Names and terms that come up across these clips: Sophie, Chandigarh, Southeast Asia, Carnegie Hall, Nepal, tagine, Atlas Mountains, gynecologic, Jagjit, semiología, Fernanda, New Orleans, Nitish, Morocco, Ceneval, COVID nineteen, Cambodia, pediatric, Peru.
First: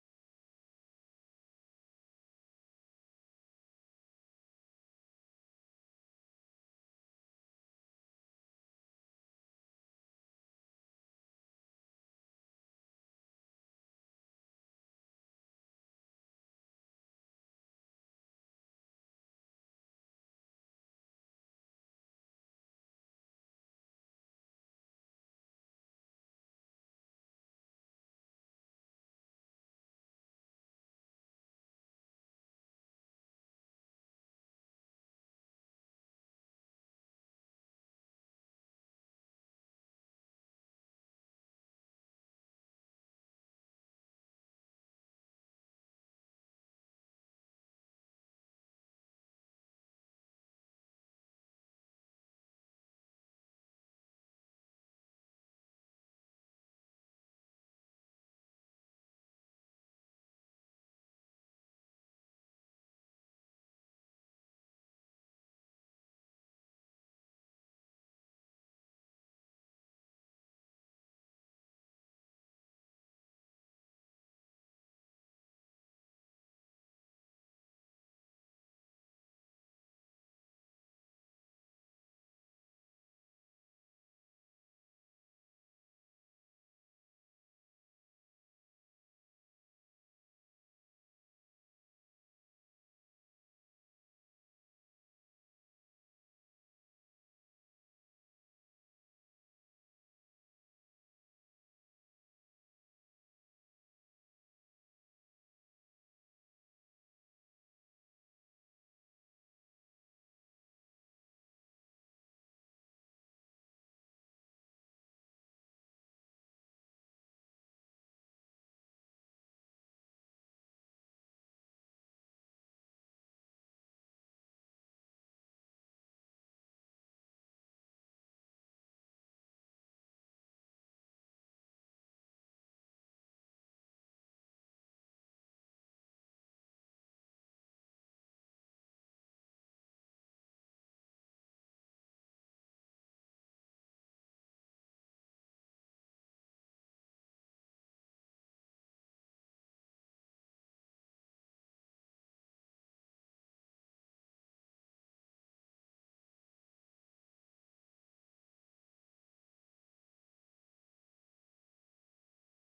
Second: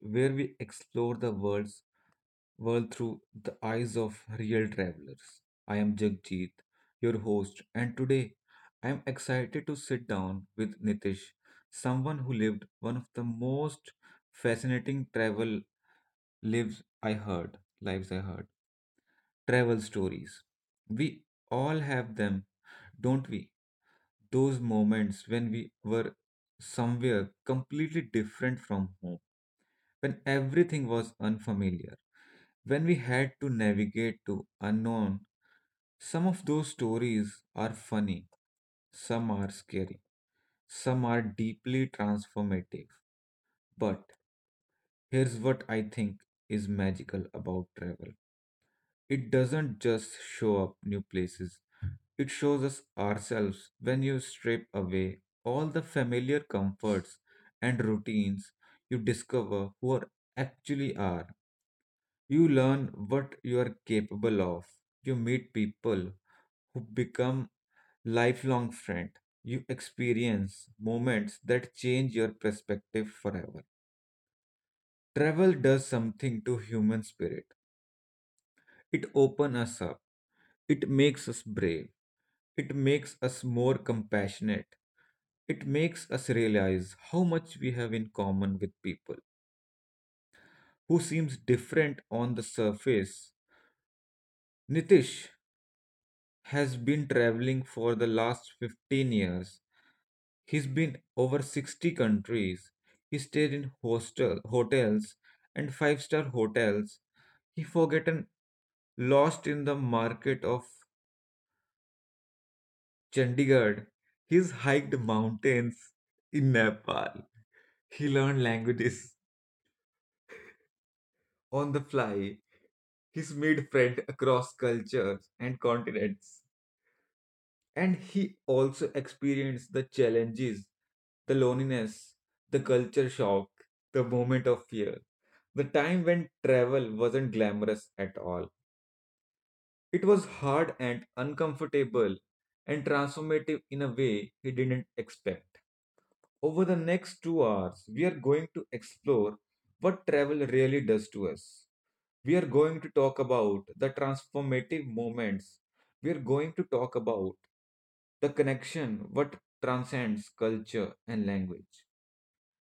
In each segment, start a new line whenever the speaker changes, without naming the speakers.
where we explore the world through the eyes of real travelers. I am Jagjit, your host, and today I am excited to sit down with Nitish, someone who lived one of the most fascinating travel lives I heard. Travel stories. We all have them, don't we? Those moments when we were somewhere completely different from home, when everything was unfamiliar, when we had to navigate to unknown. Some of those stories are funny, some are scary, some are deeply transformative. But here's what I think is magical about travel: it doesn't just show up new places, it shows us ourselves. When you strip away all the familiar comforts and routines, you discover who are actually are. You learn what you are capable of. You meet people who become lifelong friends. You experience moments that change your perspective forever. Travel does something to human spirit. It opens us up. It makes us brave. It makes us more compassionate. It makes us realize how much we have in common with people who seems different on the surface. Nitish has been traveling for the last 15 years. He's been over 60 countries. He stayed in hostel hotels and five-star hotels. He forgotten lost in the market of Chandigarh. He's hiked mountains in Nepal. He learned languages on the fly. He's made friends across cultures and continents. And he also experienced the challenges, the loneliness, the culture shock, the moment of fear, the time when travel wasn't glamorous at all. It was hard and uncomfortable and transformative in a way he didn't expect. Over the next 2 hours, we are going to explore what travel really does to us. We are going to talk about the transformative moments. We are going to talk about the connection what transcends culture and language.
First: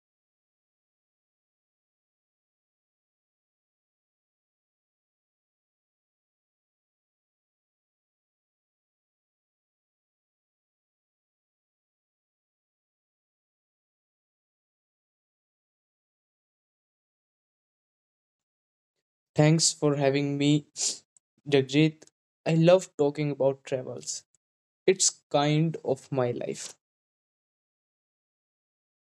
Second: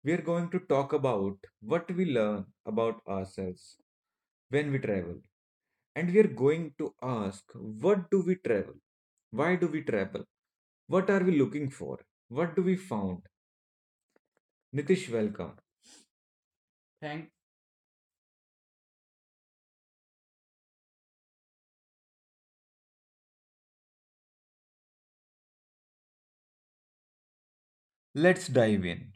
We are going to talk about what we learn about ourselves when we travel. And we are going to ask, what do we travel? Why do we travel? What are we looking for? What do we found? Nitish, welcome. Thank.
Thanks for having me, Jagjit. I love talking about travels. It's kind of my life.
Let's dive in.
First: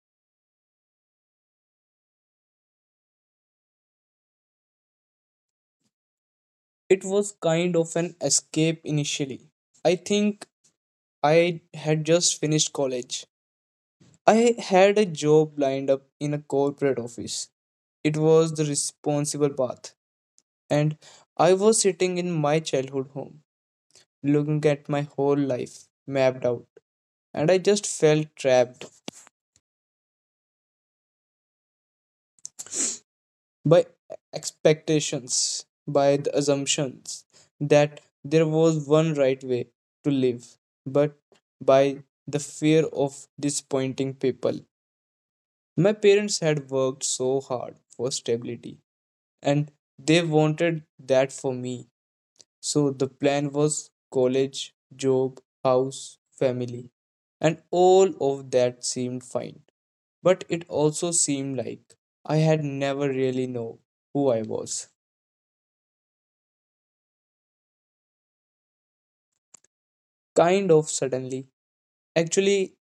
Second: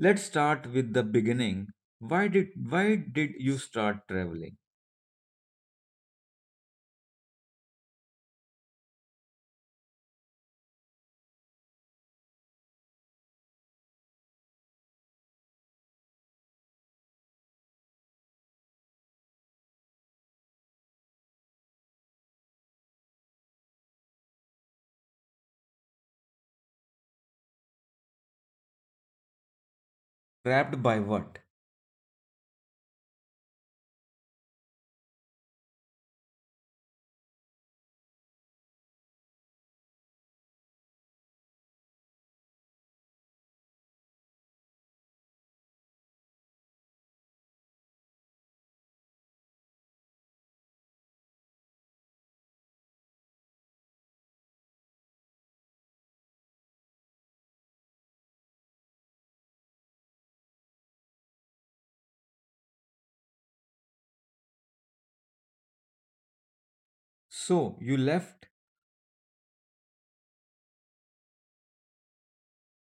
Let's start with the beginning. Why did you start traveling?
It was kind of an escape initially. I think I had just finished college. I had a job lined up in a corporate office. It was the responsible path. And I was sitting in my childhood home, looking at my whole life mapped out. And I just felt trapped,
Trapped by what?
by expectations, by the assumptions that there was one right way to live, but by the fear of disappointing people. My parents had worked so hard for stability and they wanted that for me. So the plan was college, job, house, family, and all of that seemed fine. But it also seemed like I had never really know who I was.
So you left.
Kind of suddenly. Actually,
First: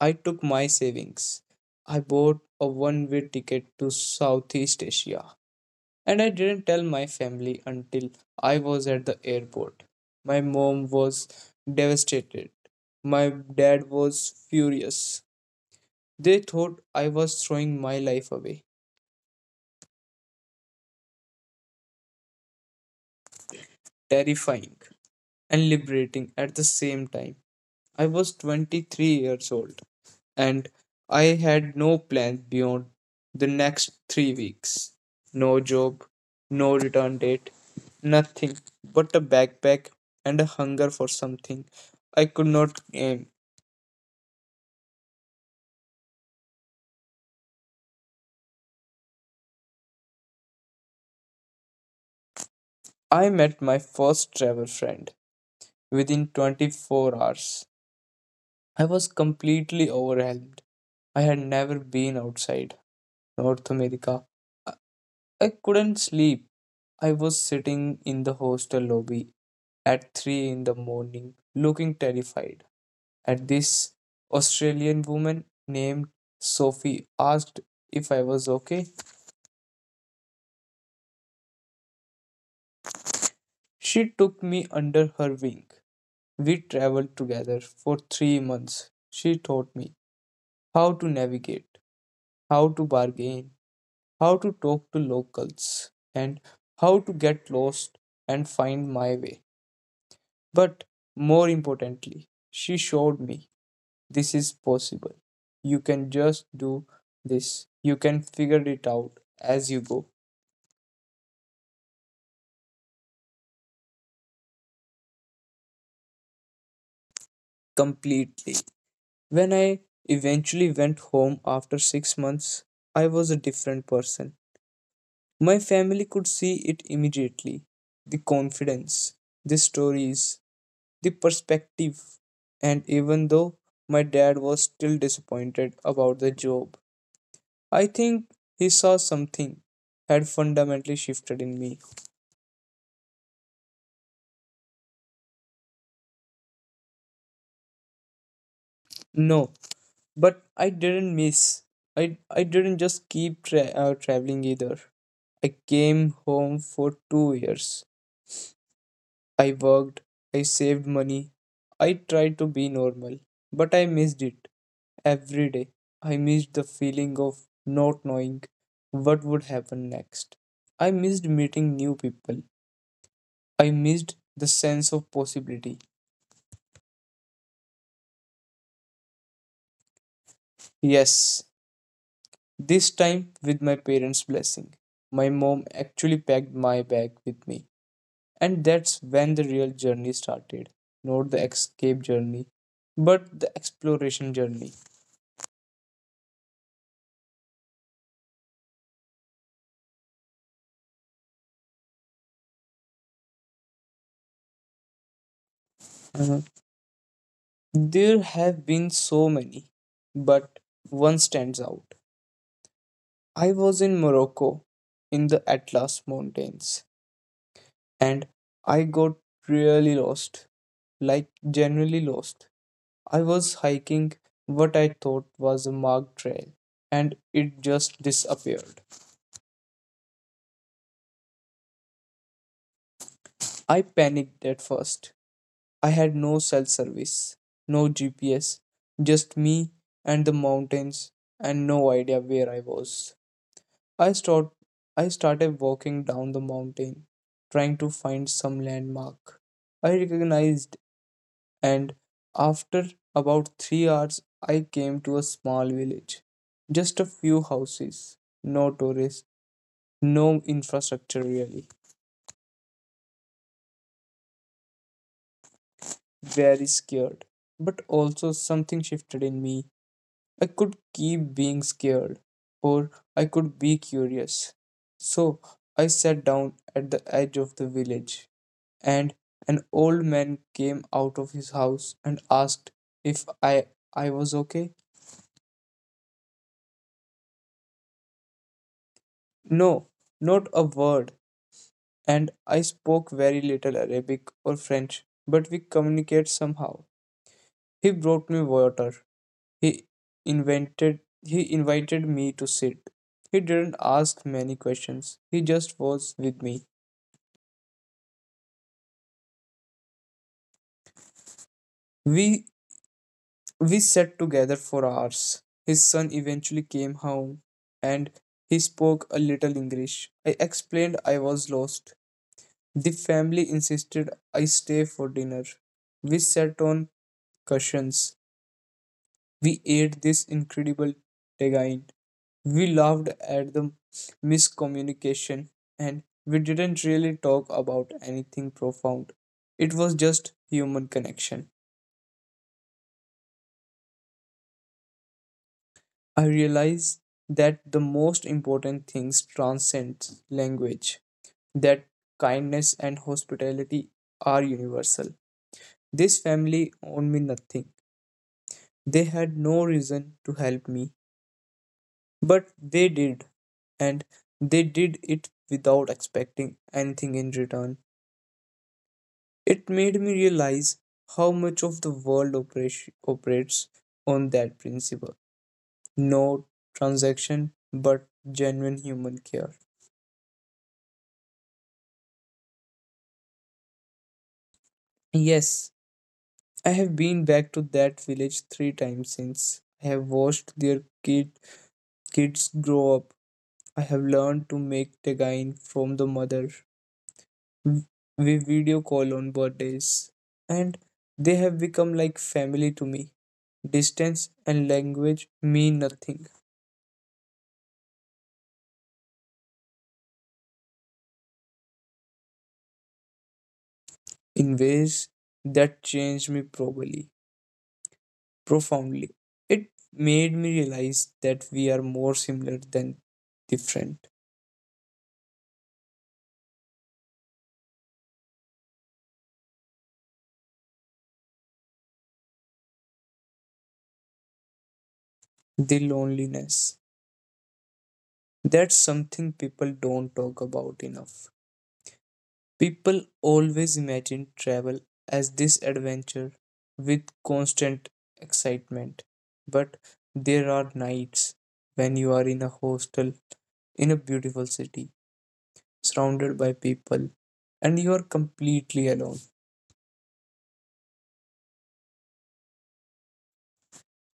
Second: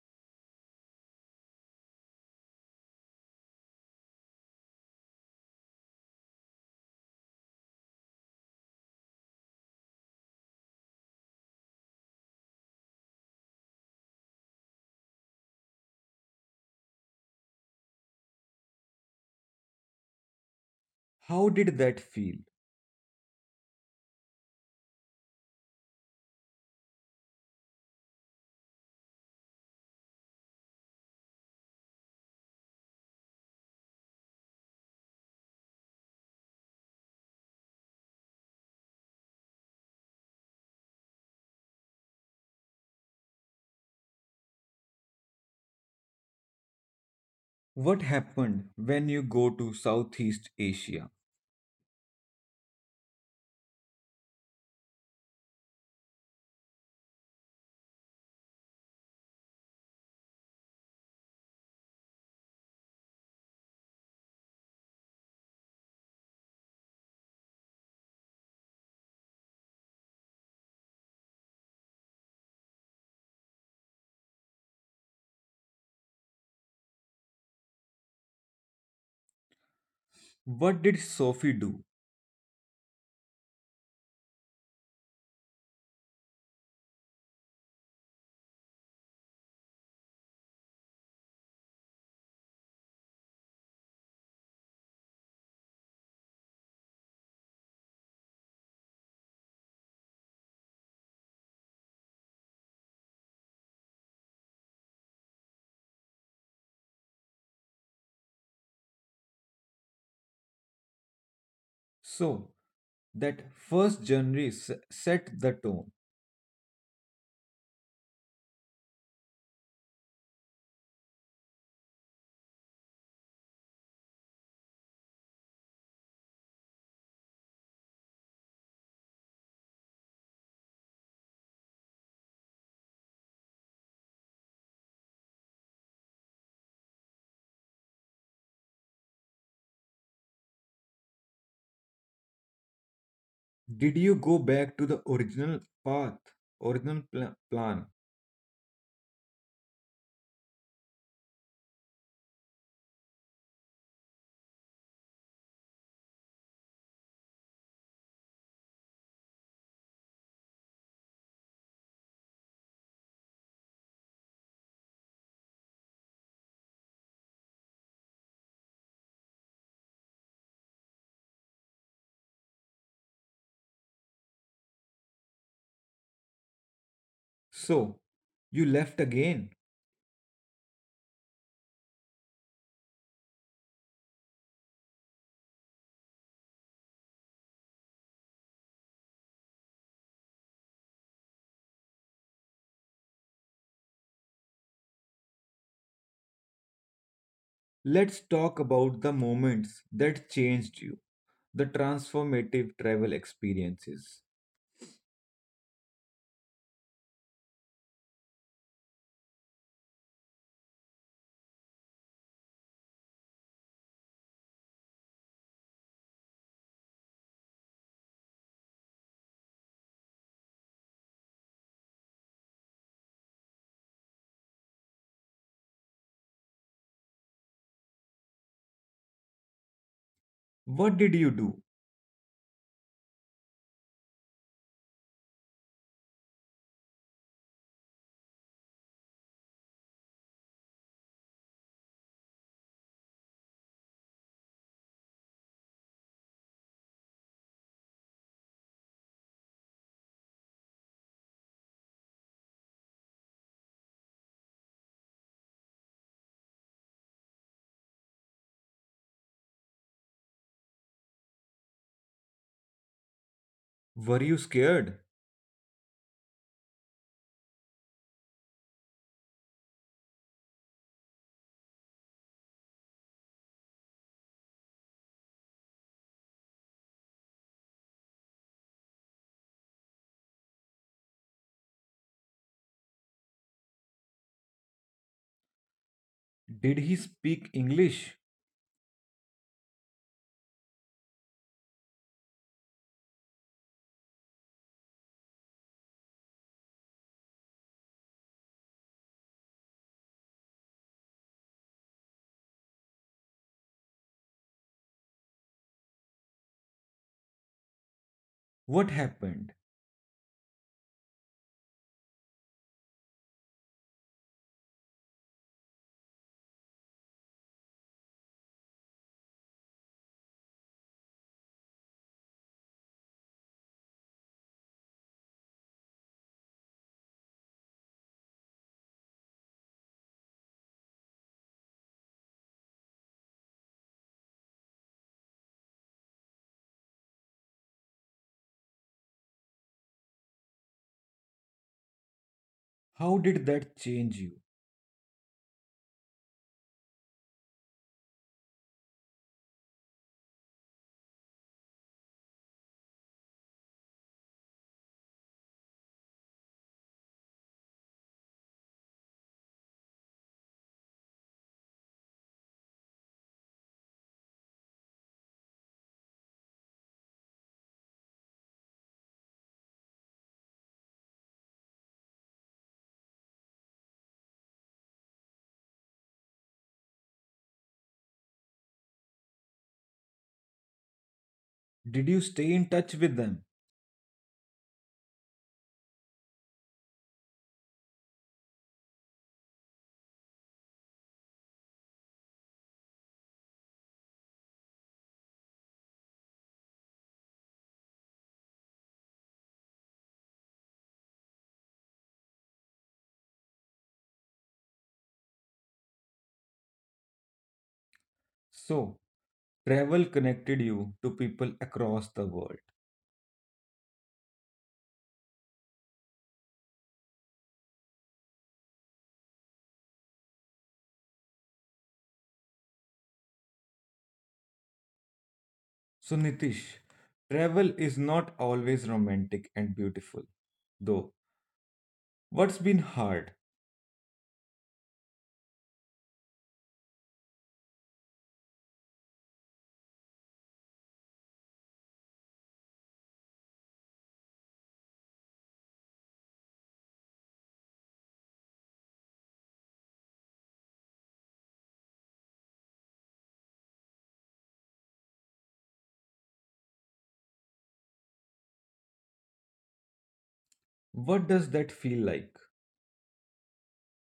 I took my savings. I bought a one way ticket to Southeast Asia. And I didn't tell my family until I was at the airport. My mom was devastated. My dad was furious. They thought I was throwing my life away.
How did that feel?
Terrifying and liberating at the same time. I was 23 years old. And I had no plans beyond the next 3 weeks. No job, no return date, nothing but a backpack and a hunger for something I could not aim.
What happened when you go to Southeast Asia?
I met my first travel friend within 24 hours. I was completely overwhelmed. I had never been outside North America. I couldn't sleep. I was sitting in the hostel lobby at 3 in the morning, looking terrified. At this, Australian woman named Sophie asked if I was okay.
What did Sophie do?
She took me under her wing. We traveled together for 3 months. She taught me how to navigate, how to bargain, how to talk to locals, and how to get lost and find my way. But more importantly, she showed me this is possible. You can just do this, you can figure it out as you go
So that first set the tone.
completely. When I eventually went home after 6 months, I was a different person. My family could see it immediately, the confidence, the stories, the perspective. And even though my dad was still disappointed about the job, I think he saw something had fundamentally shifted in me.
Did you go back to the original path, original plan?
No, but I didn't miss. I didn't just keep traveling either. I came home for 2 years. I worked, I saved money, I tried to be normal, but I missed it every day. I missed the feeling of not knowing what would happen next. I missed meeting new people. I missed the sense of possibility.
So you left again.
Yes, this time with my parents' blessing. My mom actually packed my bag with me. And that's when the real journey started. Not the escape journey, but the exploration journey.
Let's talk about the moments that changed you, the transformative travel experiences.
Mhm. There have been so many, but one stands out. I was in Morocco in the Atlas Mountains and I got really lost, like genuinely lost. I was hiking what I thought was a marked trail, and it just disappeared.
What did you do?
I panicked at first. I had no cell service, no GPS, just me and the mountains, and no idea where I was. I, start, I started walking down the mountain, trying to find some landmark I recognized, and after about 3 hours, I came to a small village. Just a few houses, no tourists, no infrastructure really.
Were you scared?
Very scared. But also, something shifted in me. I could keep being scared, or I could be curious. So, I sat down at the edge of the village, and an old man came out of his house and asked if I was okay.
Did he speak English?
No, not a word. And I spoke very little Arabic or French, but we communicate somehow. He brought me water. He he invited me to sit. He didn't ask many questions. He just was with me.
What happened?
We we sat together for hours. His son eventually came home and he spoke a little English. I explained I was lost. The family insisted I stay for dinner. We sat on cushions. We ate this incredible tagine. We laughed at the miscommunication, and we didn't really talk about anything profound. It was just human connection.
How did that change you?
I realized that the most important things transcend language, that kindness and hospitality are universal. This family owed me nothing. They had no reason to help me, but they did, and they did it without expecting anything in return. It made me realize how much of the world operates on that principle, no transaction, but genuine human care.
Did you stay in touch with them?
Yes, I have been back to that village 3 times since. I have watched their kids grow up. I have learned to make tegain from the mother. We video call on birthdays, and they have become like family to me. Distance and language mean nothing,
So, travel connected you to people across the world.
in ways that changed me probably profoundly. It made me realize that we are more similar than different.
So, Nitish, travel is not always romantic and beautiful, though. What's been hard?
The loneliness. That's something people don't talk about enough. People always imagine travel as this adventure with constant excitement, but there are nights when you are in a hostel in a beautiful city, surrounded by people, and you are completely alone.
What does that feel like?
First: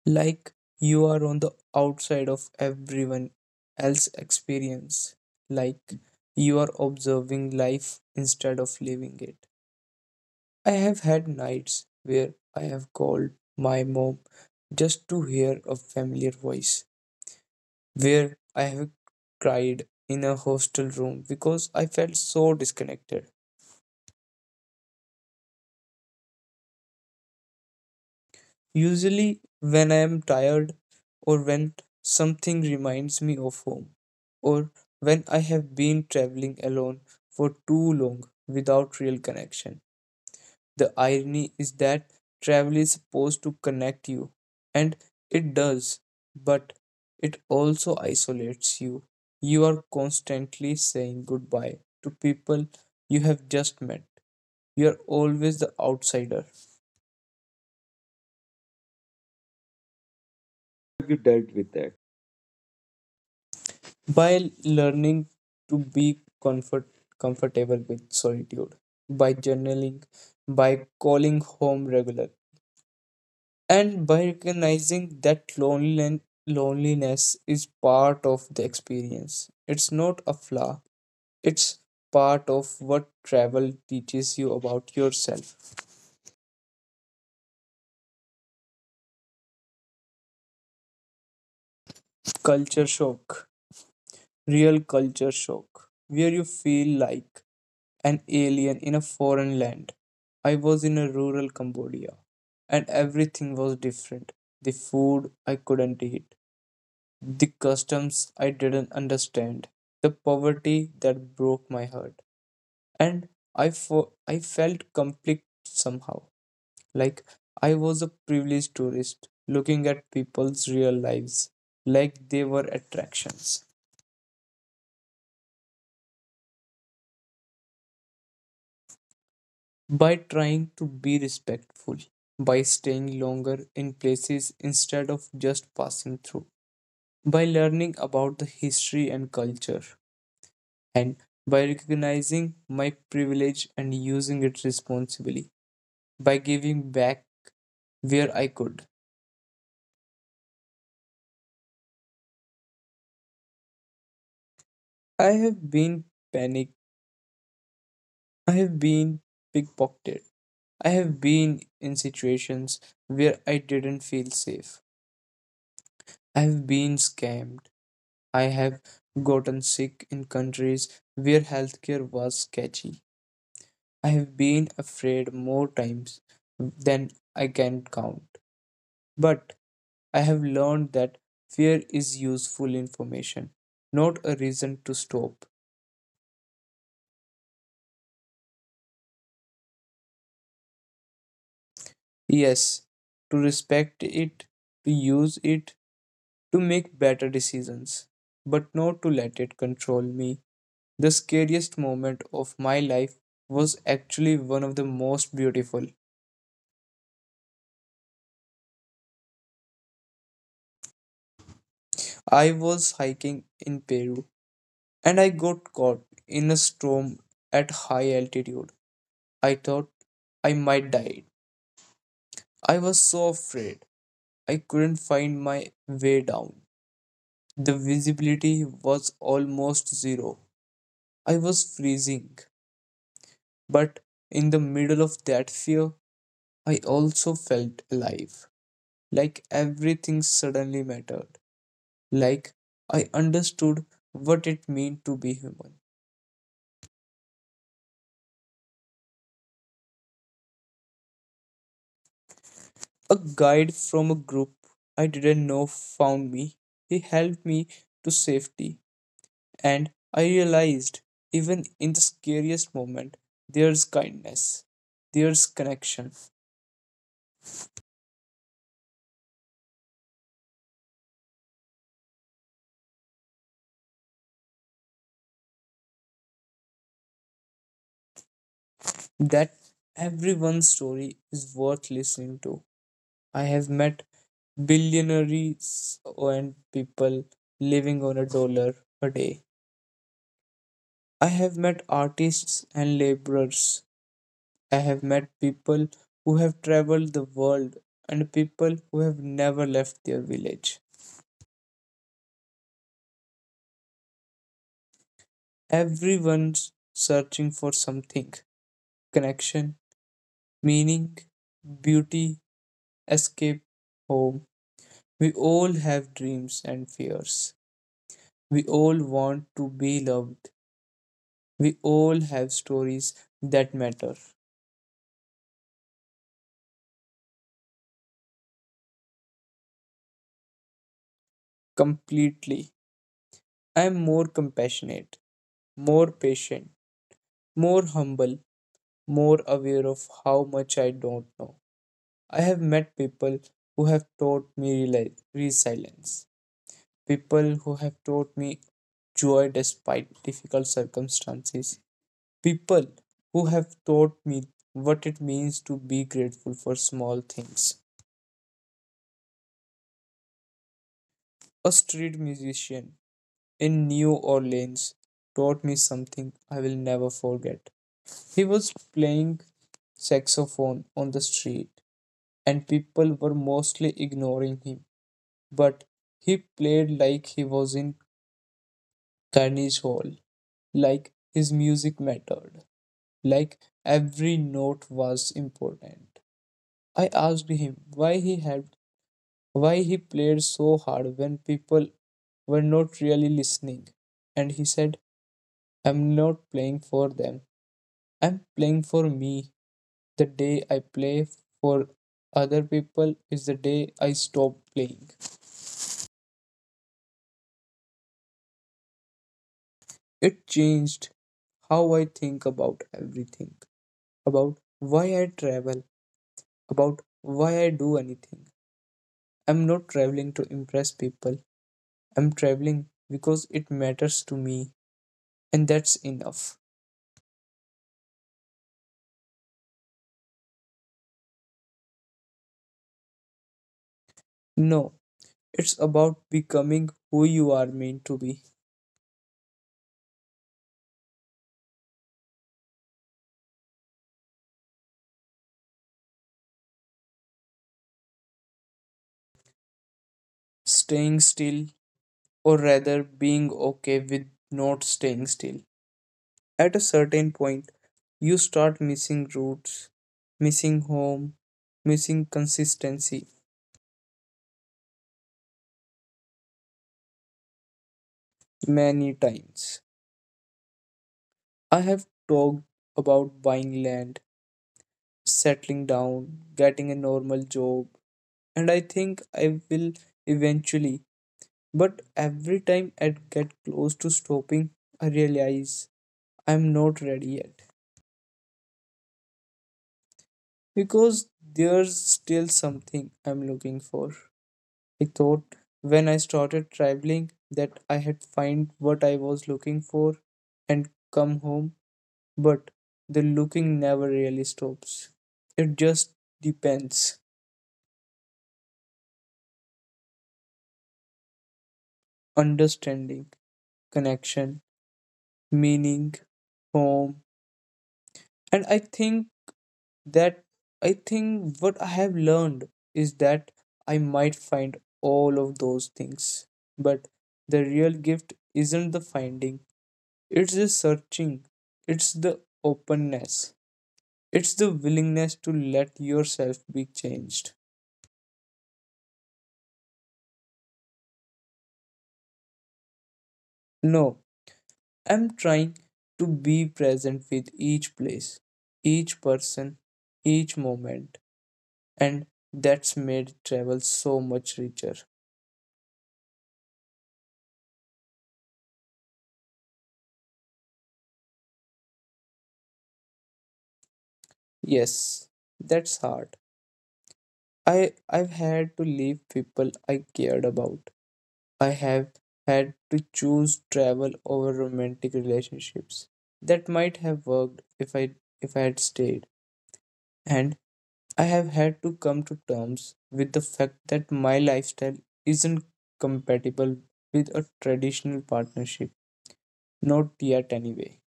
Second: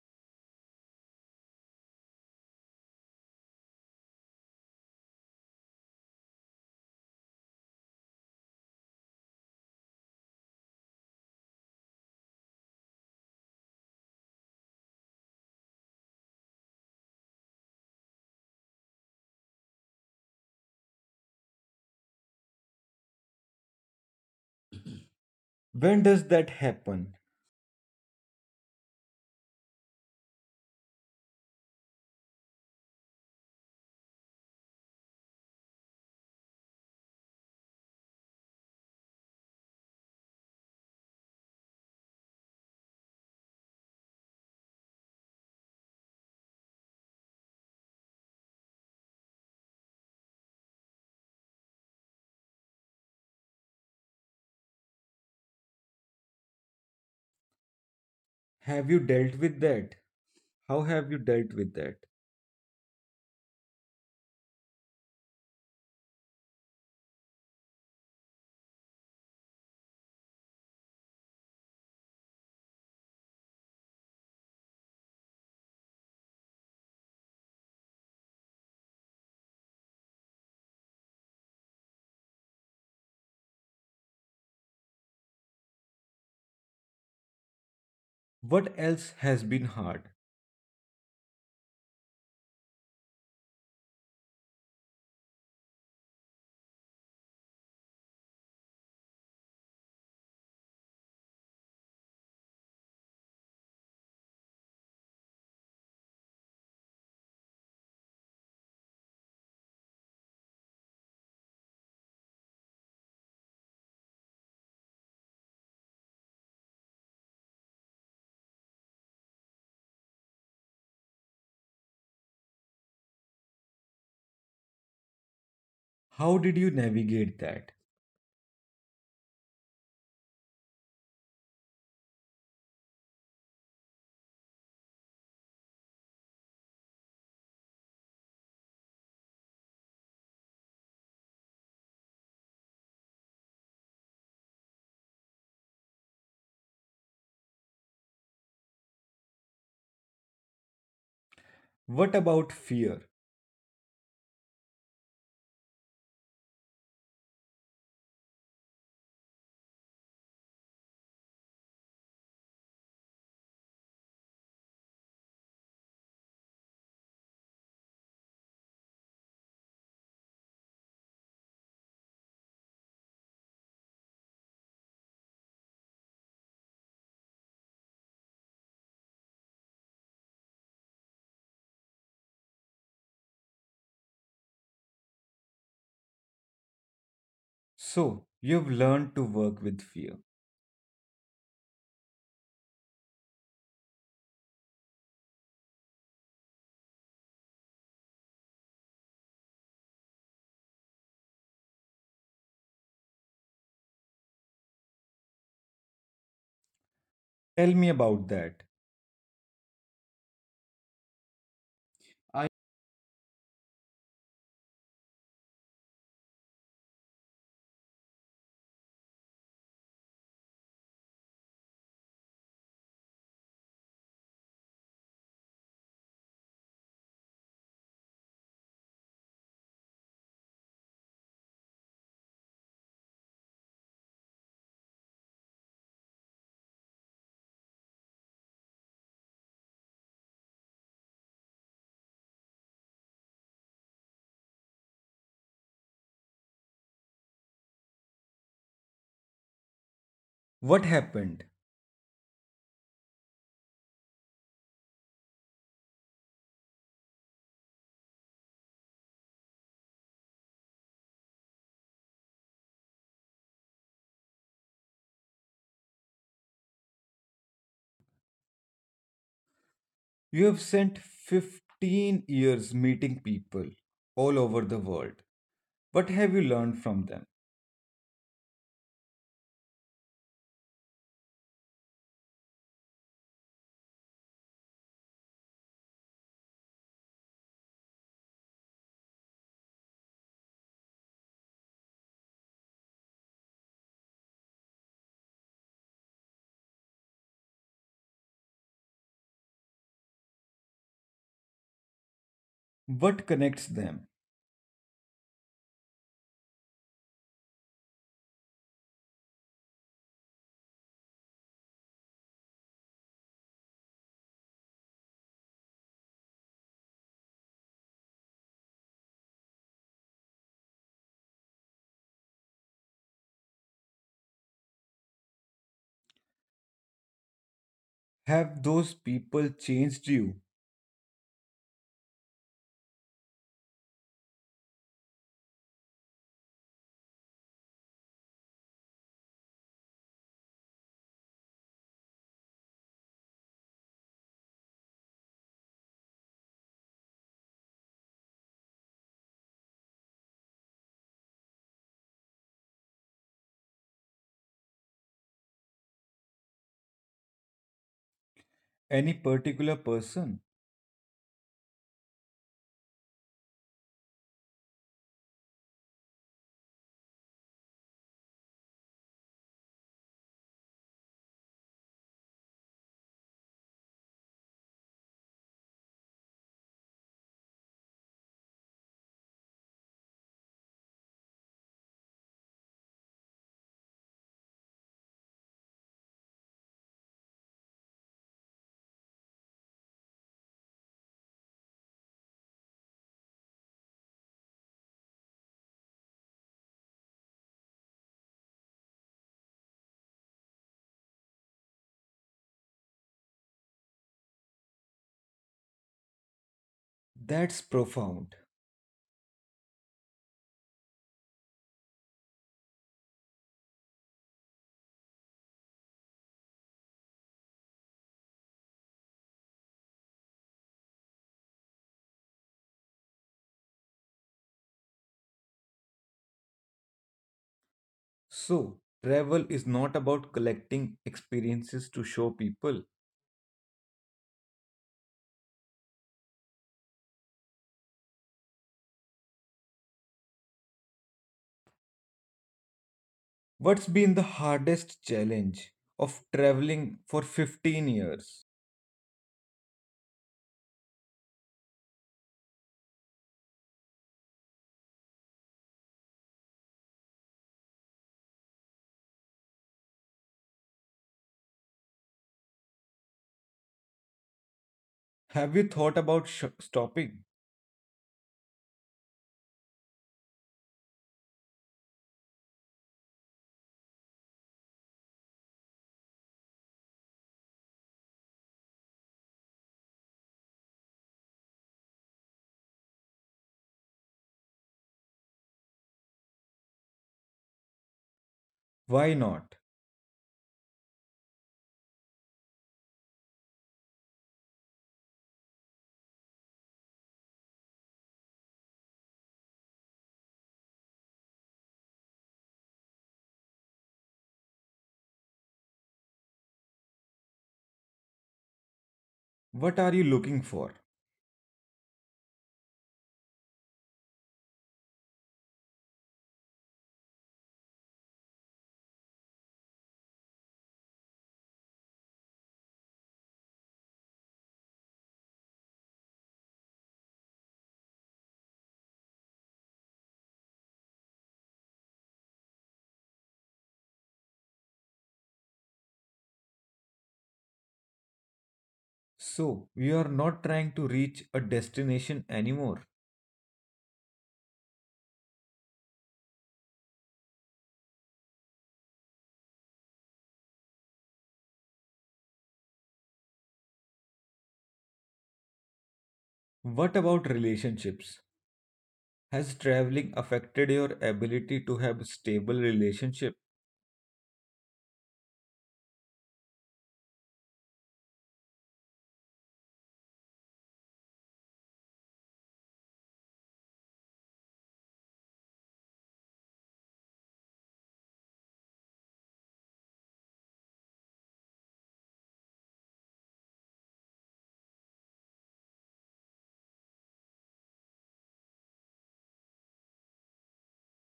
Like you are on the outside of everyone else's experience, like you are observing life instead of living it. I have had nights where I have called my mom just to hear a familiar voice, where I have cried in a hostel room because I felt so disconnected.
When does that happen?
Usually, when I am tired, or when something reminds me of home, or when I have been traveling alone for too long without real connection. The irony is that travel is supposed to connect you, and it does, but it also isolates you. You are constantly saying goodbye to people you have just met. You are always the outsider.
Have you dealt with that? How have you dealt with that?
By learning to be comfortable with solitude, by journaling, by calling home regularly, and by recognizing that loneliness is part of the experience, it's not a flaw, it's part of what travel teaches you about yourself.
What else has been hard?
Culture shock, real culture shock, where you feel like an alien in a foreign land. I was in a rural Cambodia and everything was different. The food I couldn't eat, the customs I didn't understand, the poverty that broke my heart. And I felt complete somehow, like I was a privileged tourist looking at people's real lives like they were attractions.
How did you navigate that?
By trying to be respectful, by staying longer in places instead of just passing through, by learning about the history and culture, and by recognizing my privilege and using it responsibly, by giving back where I could.
What about fear?
I have been panicked, I have been pickpocketed, I have been in situations where I didn't feel safe, I have been scammed, I have gotten sick in countries where healthcare was sketchy. I have been afraid more times than I can count. But I have learned that fear is useful information, not a reason to stop.
So, you've learned to work with fear.
Yes, to respect it, to use it, to make better decisions, but not to let it control me. The scariest moment of my life was actually one of the most beautiful.
Tell me about that. I
I was hiking in Peru and I got caught in a storm at high altitude. I thought I might die. I was so afraid. I couldn't find my way down. The visibility was almost zero. I was freezing. But in the middle of that fear, I also felt alive. Like everything suddenly mattered. Like I understood what it meant to be human.
what happened?
A guide from a group I didn't know found me. He helped me to safety. And I realized, even in the scariest moment, there's kindness, there's connection.
You have sent 15 years meeting people all over the world. What have you learned from them?
That everyone's story is worth listening to. I have met billionaires and people living on a dollar a day. I have met artists and laborers. I have met people who have traveled the world and people who have never left their village.
What connects them?
Everyone's searching for something, connection, meaning, beauty, escape, home. We all have dreams and fears. We all want to be loved. We all have stories that matter.
Have those people changed you?
Completely. I am more compassionate, more patient, more humble, more aware of how much I don't know. I have met people who have taught me resilience, people who have taught me joy despite difficult circumstances, people who have taught me what it means to be grateful for small things.
Any particular person?
A street musician in New Orleans taught me something I will never forget. He was playing saxophone on the street, and people were mostly ignoring him. But he played like he was in Carnegie Hall, like his music mattered, like every note was important. I asked him why he played so hard when people were not really listening. And he said, "I'm not playing for them. I'm playing for me. The day I play for other people is the day I stop playing."
That's profound.
It changed how I think about everything, about why I travel, about why I do anything. I'm not traveling to impress people. I'm traveling because it matters to me, and that's enough.
So, travel is not about collecting experiences to show people.
No, it's about becoming who you are meant to be.
What's been the hardest challenge of traveling for 15 years?
Staying still, or rather being okay with not staying still. At a certain point, you start missing roots, missing home, missing consistency.
Have you thought about stopping?
Many times I have talked about buying land, settling down, getting a normal job, and I think I will eventually. But every time I get close to stopping, I realize I'm not ready yet
Why not?
because there's still something I'm looking for. I thought when I started traveling that I had find what I was looking for and come home, but the looking never really stops. It just depends.
What are you looking for?
Understanding, connection, meaning, home. And that I think what I have learned is that I might find all of those things, but the real gift isn't the finding, it's the searching, it's the openness, it's the willingness to let yourself be changed.
So, you are not trying to reach a destination anymore.
No, I'm trying to be present with each place, each person, each moment, and that's made travel so much richer.
What about relationships? Has traveling affected your ability to have a stable relationship?
Yes, that's hard. I've had to leave people I cared about. I have had to choose travel over romantic relationships that might have worked if I had stayed. And I have had to come to terms with the fact that my lifestyle isn't compatible with a traditional partnership. Not yet anyway.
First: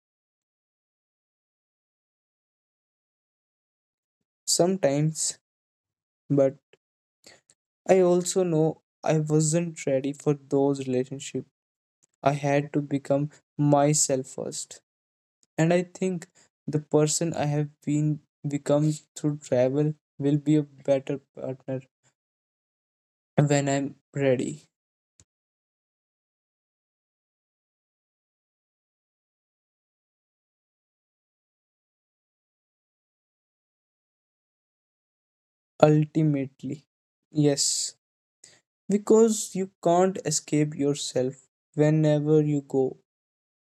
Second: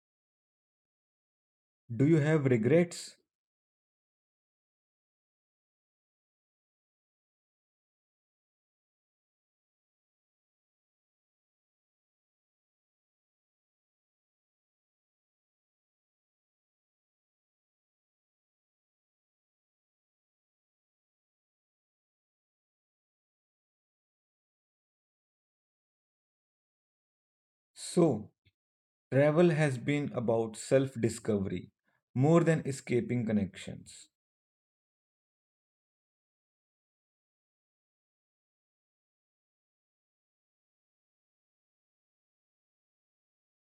Do you have regrets?
Sometimes, but I also know I wasn't ready for those relationships. I had to become myself first. And I think the person I have been become through travel will be a better partner when I'm ready.
So, travel has been about self discovery more than escaping connections.
Ultimately, yes, because you can't escape yourself. Whenever you go,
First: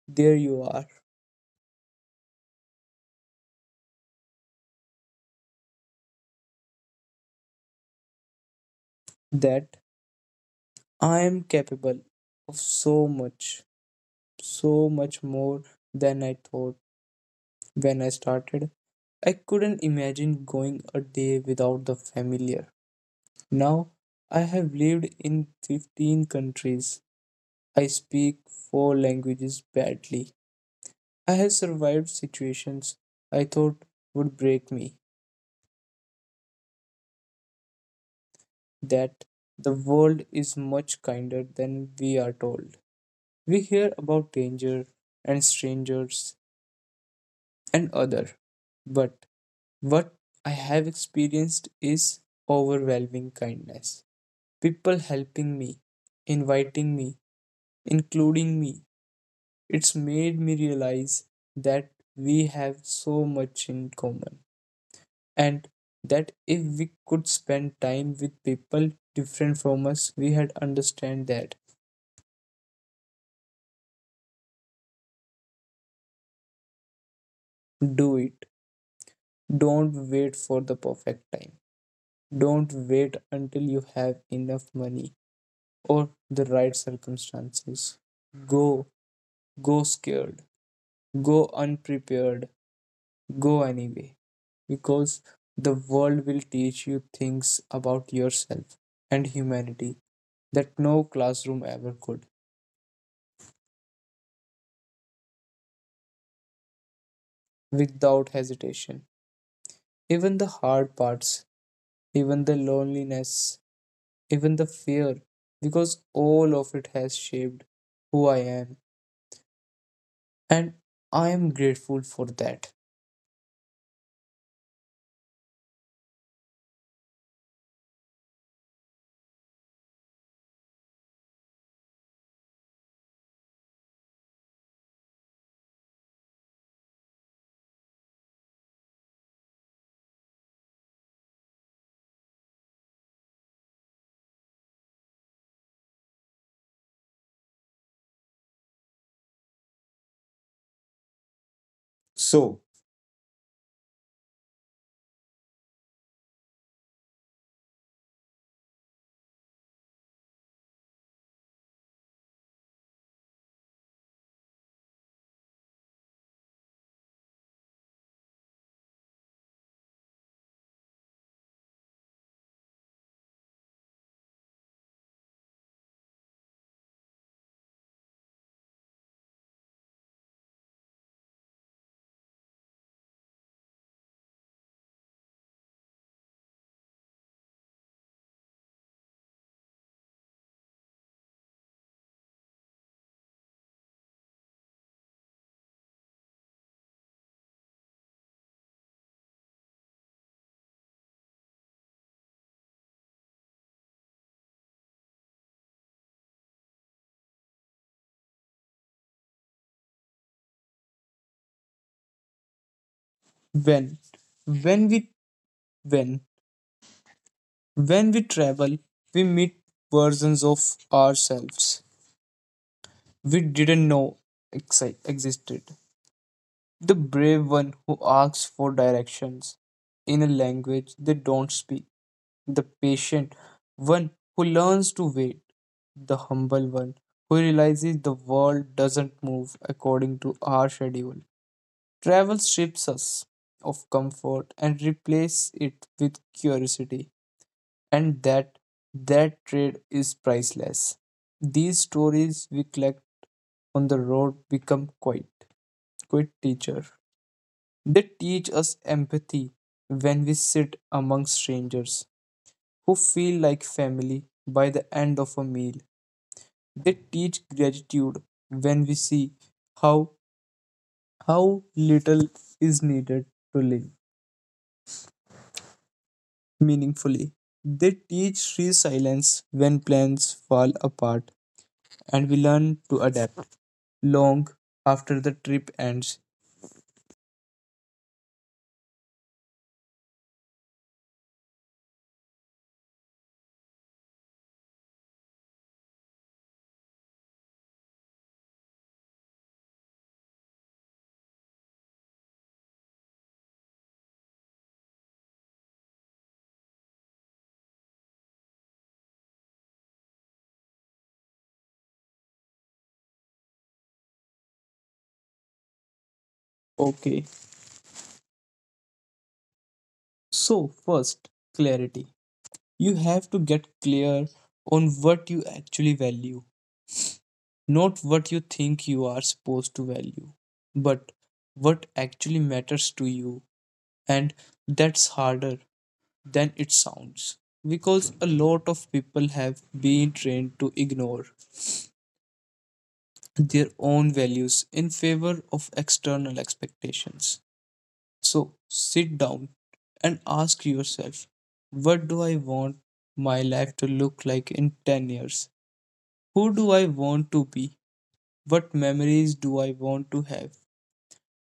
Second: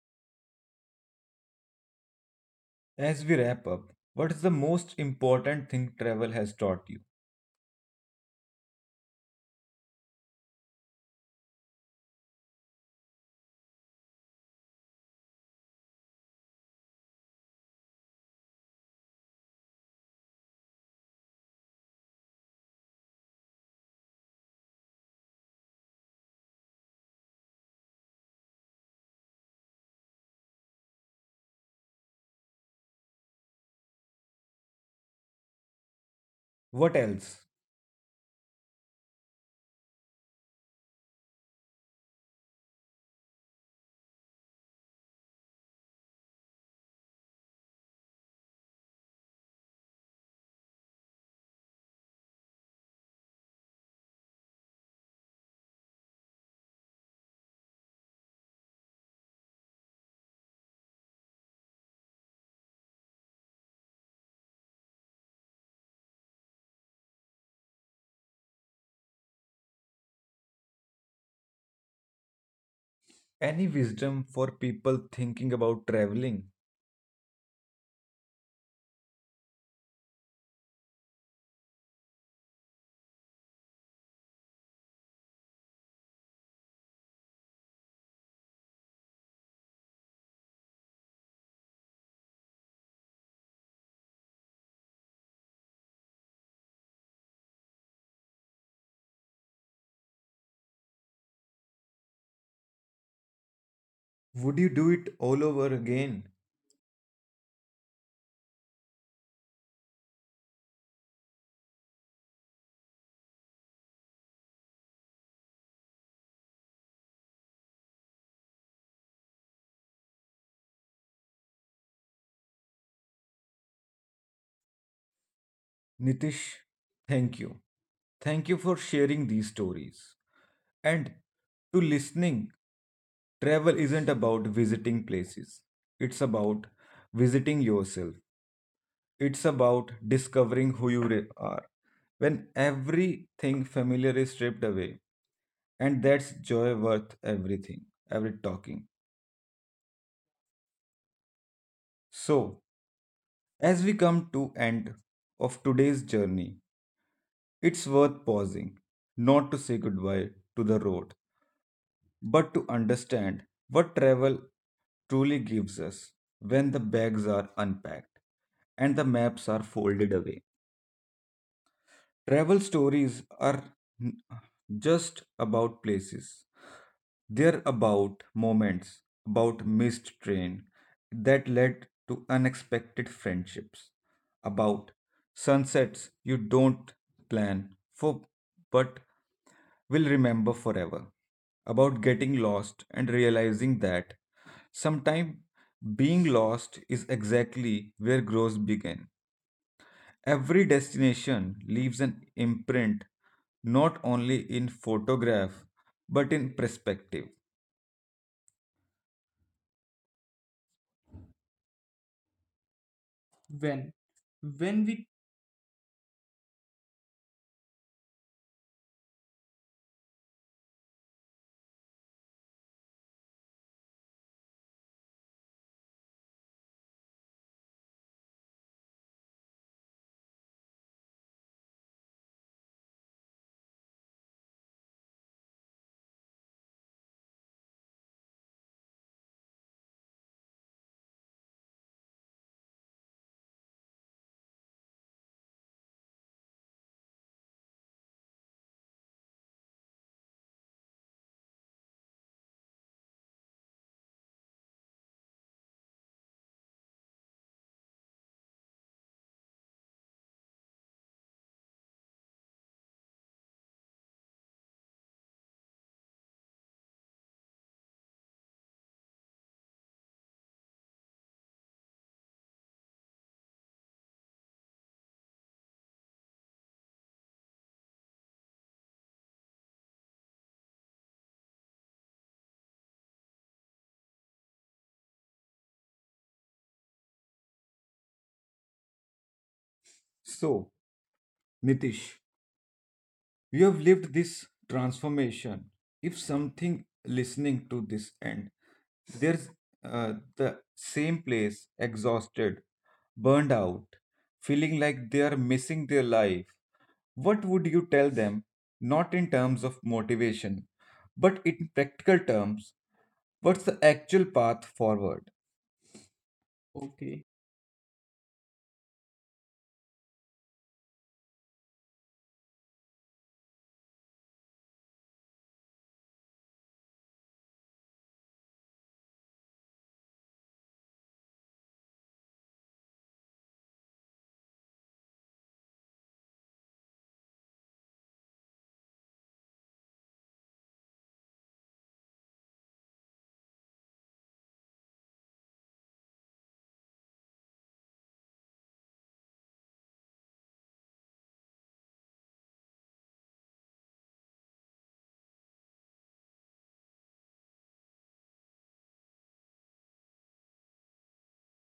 there you are.
As we wrap up, what is the most important thing travel has taught you?
That I am capable of so much, so much more than I thought. When I started, I couldn't imagine going a day without the familiar. Now, I have lived in 15 countries. I speak four languages badly. I have survived situations I thought would break me.
What else?
That the world is much kinder than we are told. We hear about danger and strangers and other, but what I have experienced is overwhelming kindness. People helping me, inviting me, including me. It's made me realize that we have so much in common, and that if we could spend time with people different from us, we had understand that.
Any wisdom for people thinking about traveling?
Do it. Don't wait for the perfect time. Don't wait until you have enough money or the right circumstances. Go, go scared, go unprepared, go anyway, because the world will teach you things about yourself and humanity that no classroom ever could.
Would you do it all over again?
Without hesitation. Even the hard parts, even the loneliness, even the fear, because all of it has shaped who I am, and I am grateful for that.
Nitish, thank you. Thank you for sharing these stories. And to listening, travel isn't about visiting places, it's about visiting yourself, it's about discovering who you are. When everything familiar is stripped away, and that's joy worth everything every talking.
So,
So, as we come to end of today's journey, it's worth pausing, not to say goodbye to the road, but to understand what travel truly gives us. When the bags are unpacked and the maps are folded away, travel stories are n- just about places. They're about moments, about missed train that led to unexpected friendships, about sunsets you don't plan for but will remember forever, about getting lost and realizing that sometimes being lost is exactly where growth began. Every destination leaves an imprint not only in photograph but in perspective.
when when we when when we travel, we meet versions of ourselves we didn't know existed. The brave one who asks for directions in a language they don't speak. The patient one who learns to wait. The humble one who realizes the world doesn't move according to our schedule. Travel strips us of comfort and replace it with curiosity, and that trade is priceless. These stories we collect on the road become quite teacher. They teach us empathy when we sit among strangers who feel like family by the end of a meal. They teach gratitude when we see how how little is needed to live meaningfully. They teach resilience when plans fall apart and we learn to adapt, long after the trip ends.
So, Nitish, you have lived this transformation. If something listening to this end, there's the same place, exhausted, burned out, feeling like they are missing their life, what would you tell them? Not in terms of motivation, but in practical terms, what's the actual path forward? Okay.
Okay, so first, clarity. You have to get clear on what you actually value, not what you think you are supposed to value, but what actually matters to you. And that's harder than it sounds because a lot of people have been trained to ignore their own values in favor of external expectations. So sit down and ask yourself, what do I want my life to look like in 10 years? Who do I want to be? What memories do I want to have?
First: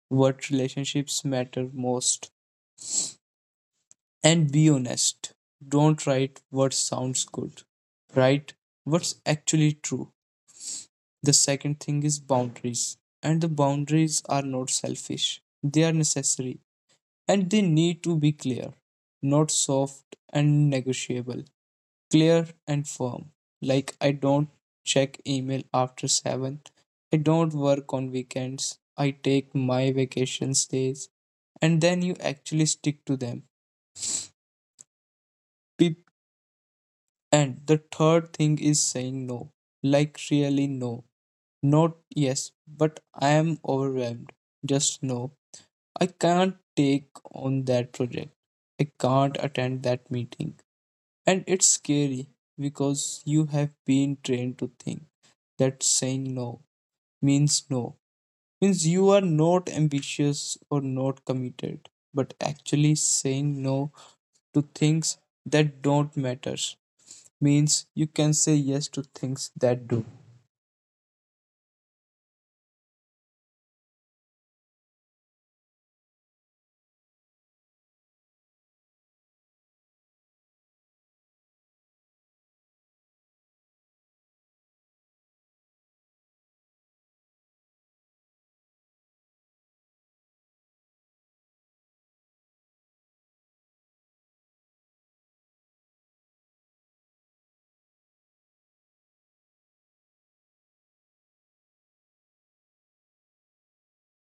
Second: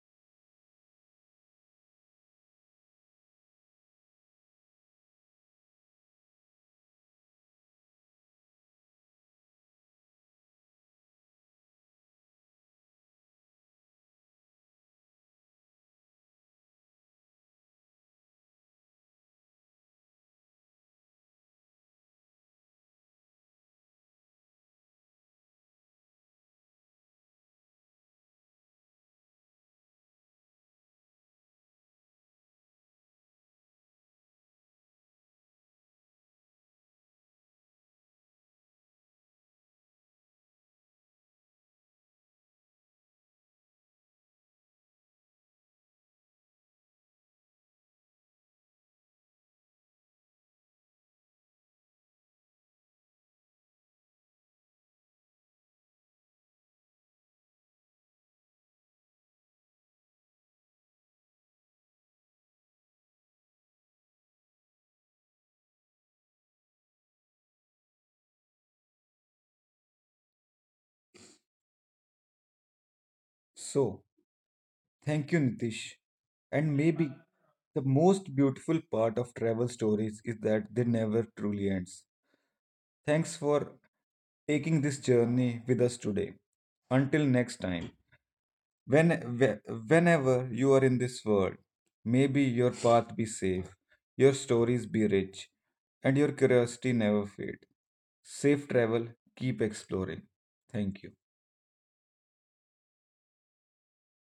What relationships matter most? And be honest. Don't write what sounds good. Write what's actually true. The second thing is boundaries. And the boundaries are not selfish, they are necessary. And they need to be clear, not soft and negotiable. Clear and firm. Like, I don't check email after 7. I don't work on weekends. I take my vacation days. And then you actually stick to them. Peop- And the third thing is saying no. Like, really no. Not yes, but I am overwhelmed. Just no. I can't take on that project. I can't attend that meeting. And it's scary because you have been trained to think that saying no means no, means you are not ambitious or not committed. But actually, saying no to things that don't matter means you can say yes to things that do.
So, thank you, Nitish. And maybe the most beautiful part of travel stories is that they never truly ends. Thanks for taking this journey with us today. Until next time, when whe- whenever you are in this world, maybe your path be safe, your stories be rich, and your curiosity never fade. Safe travel, keep exploring. Thank you.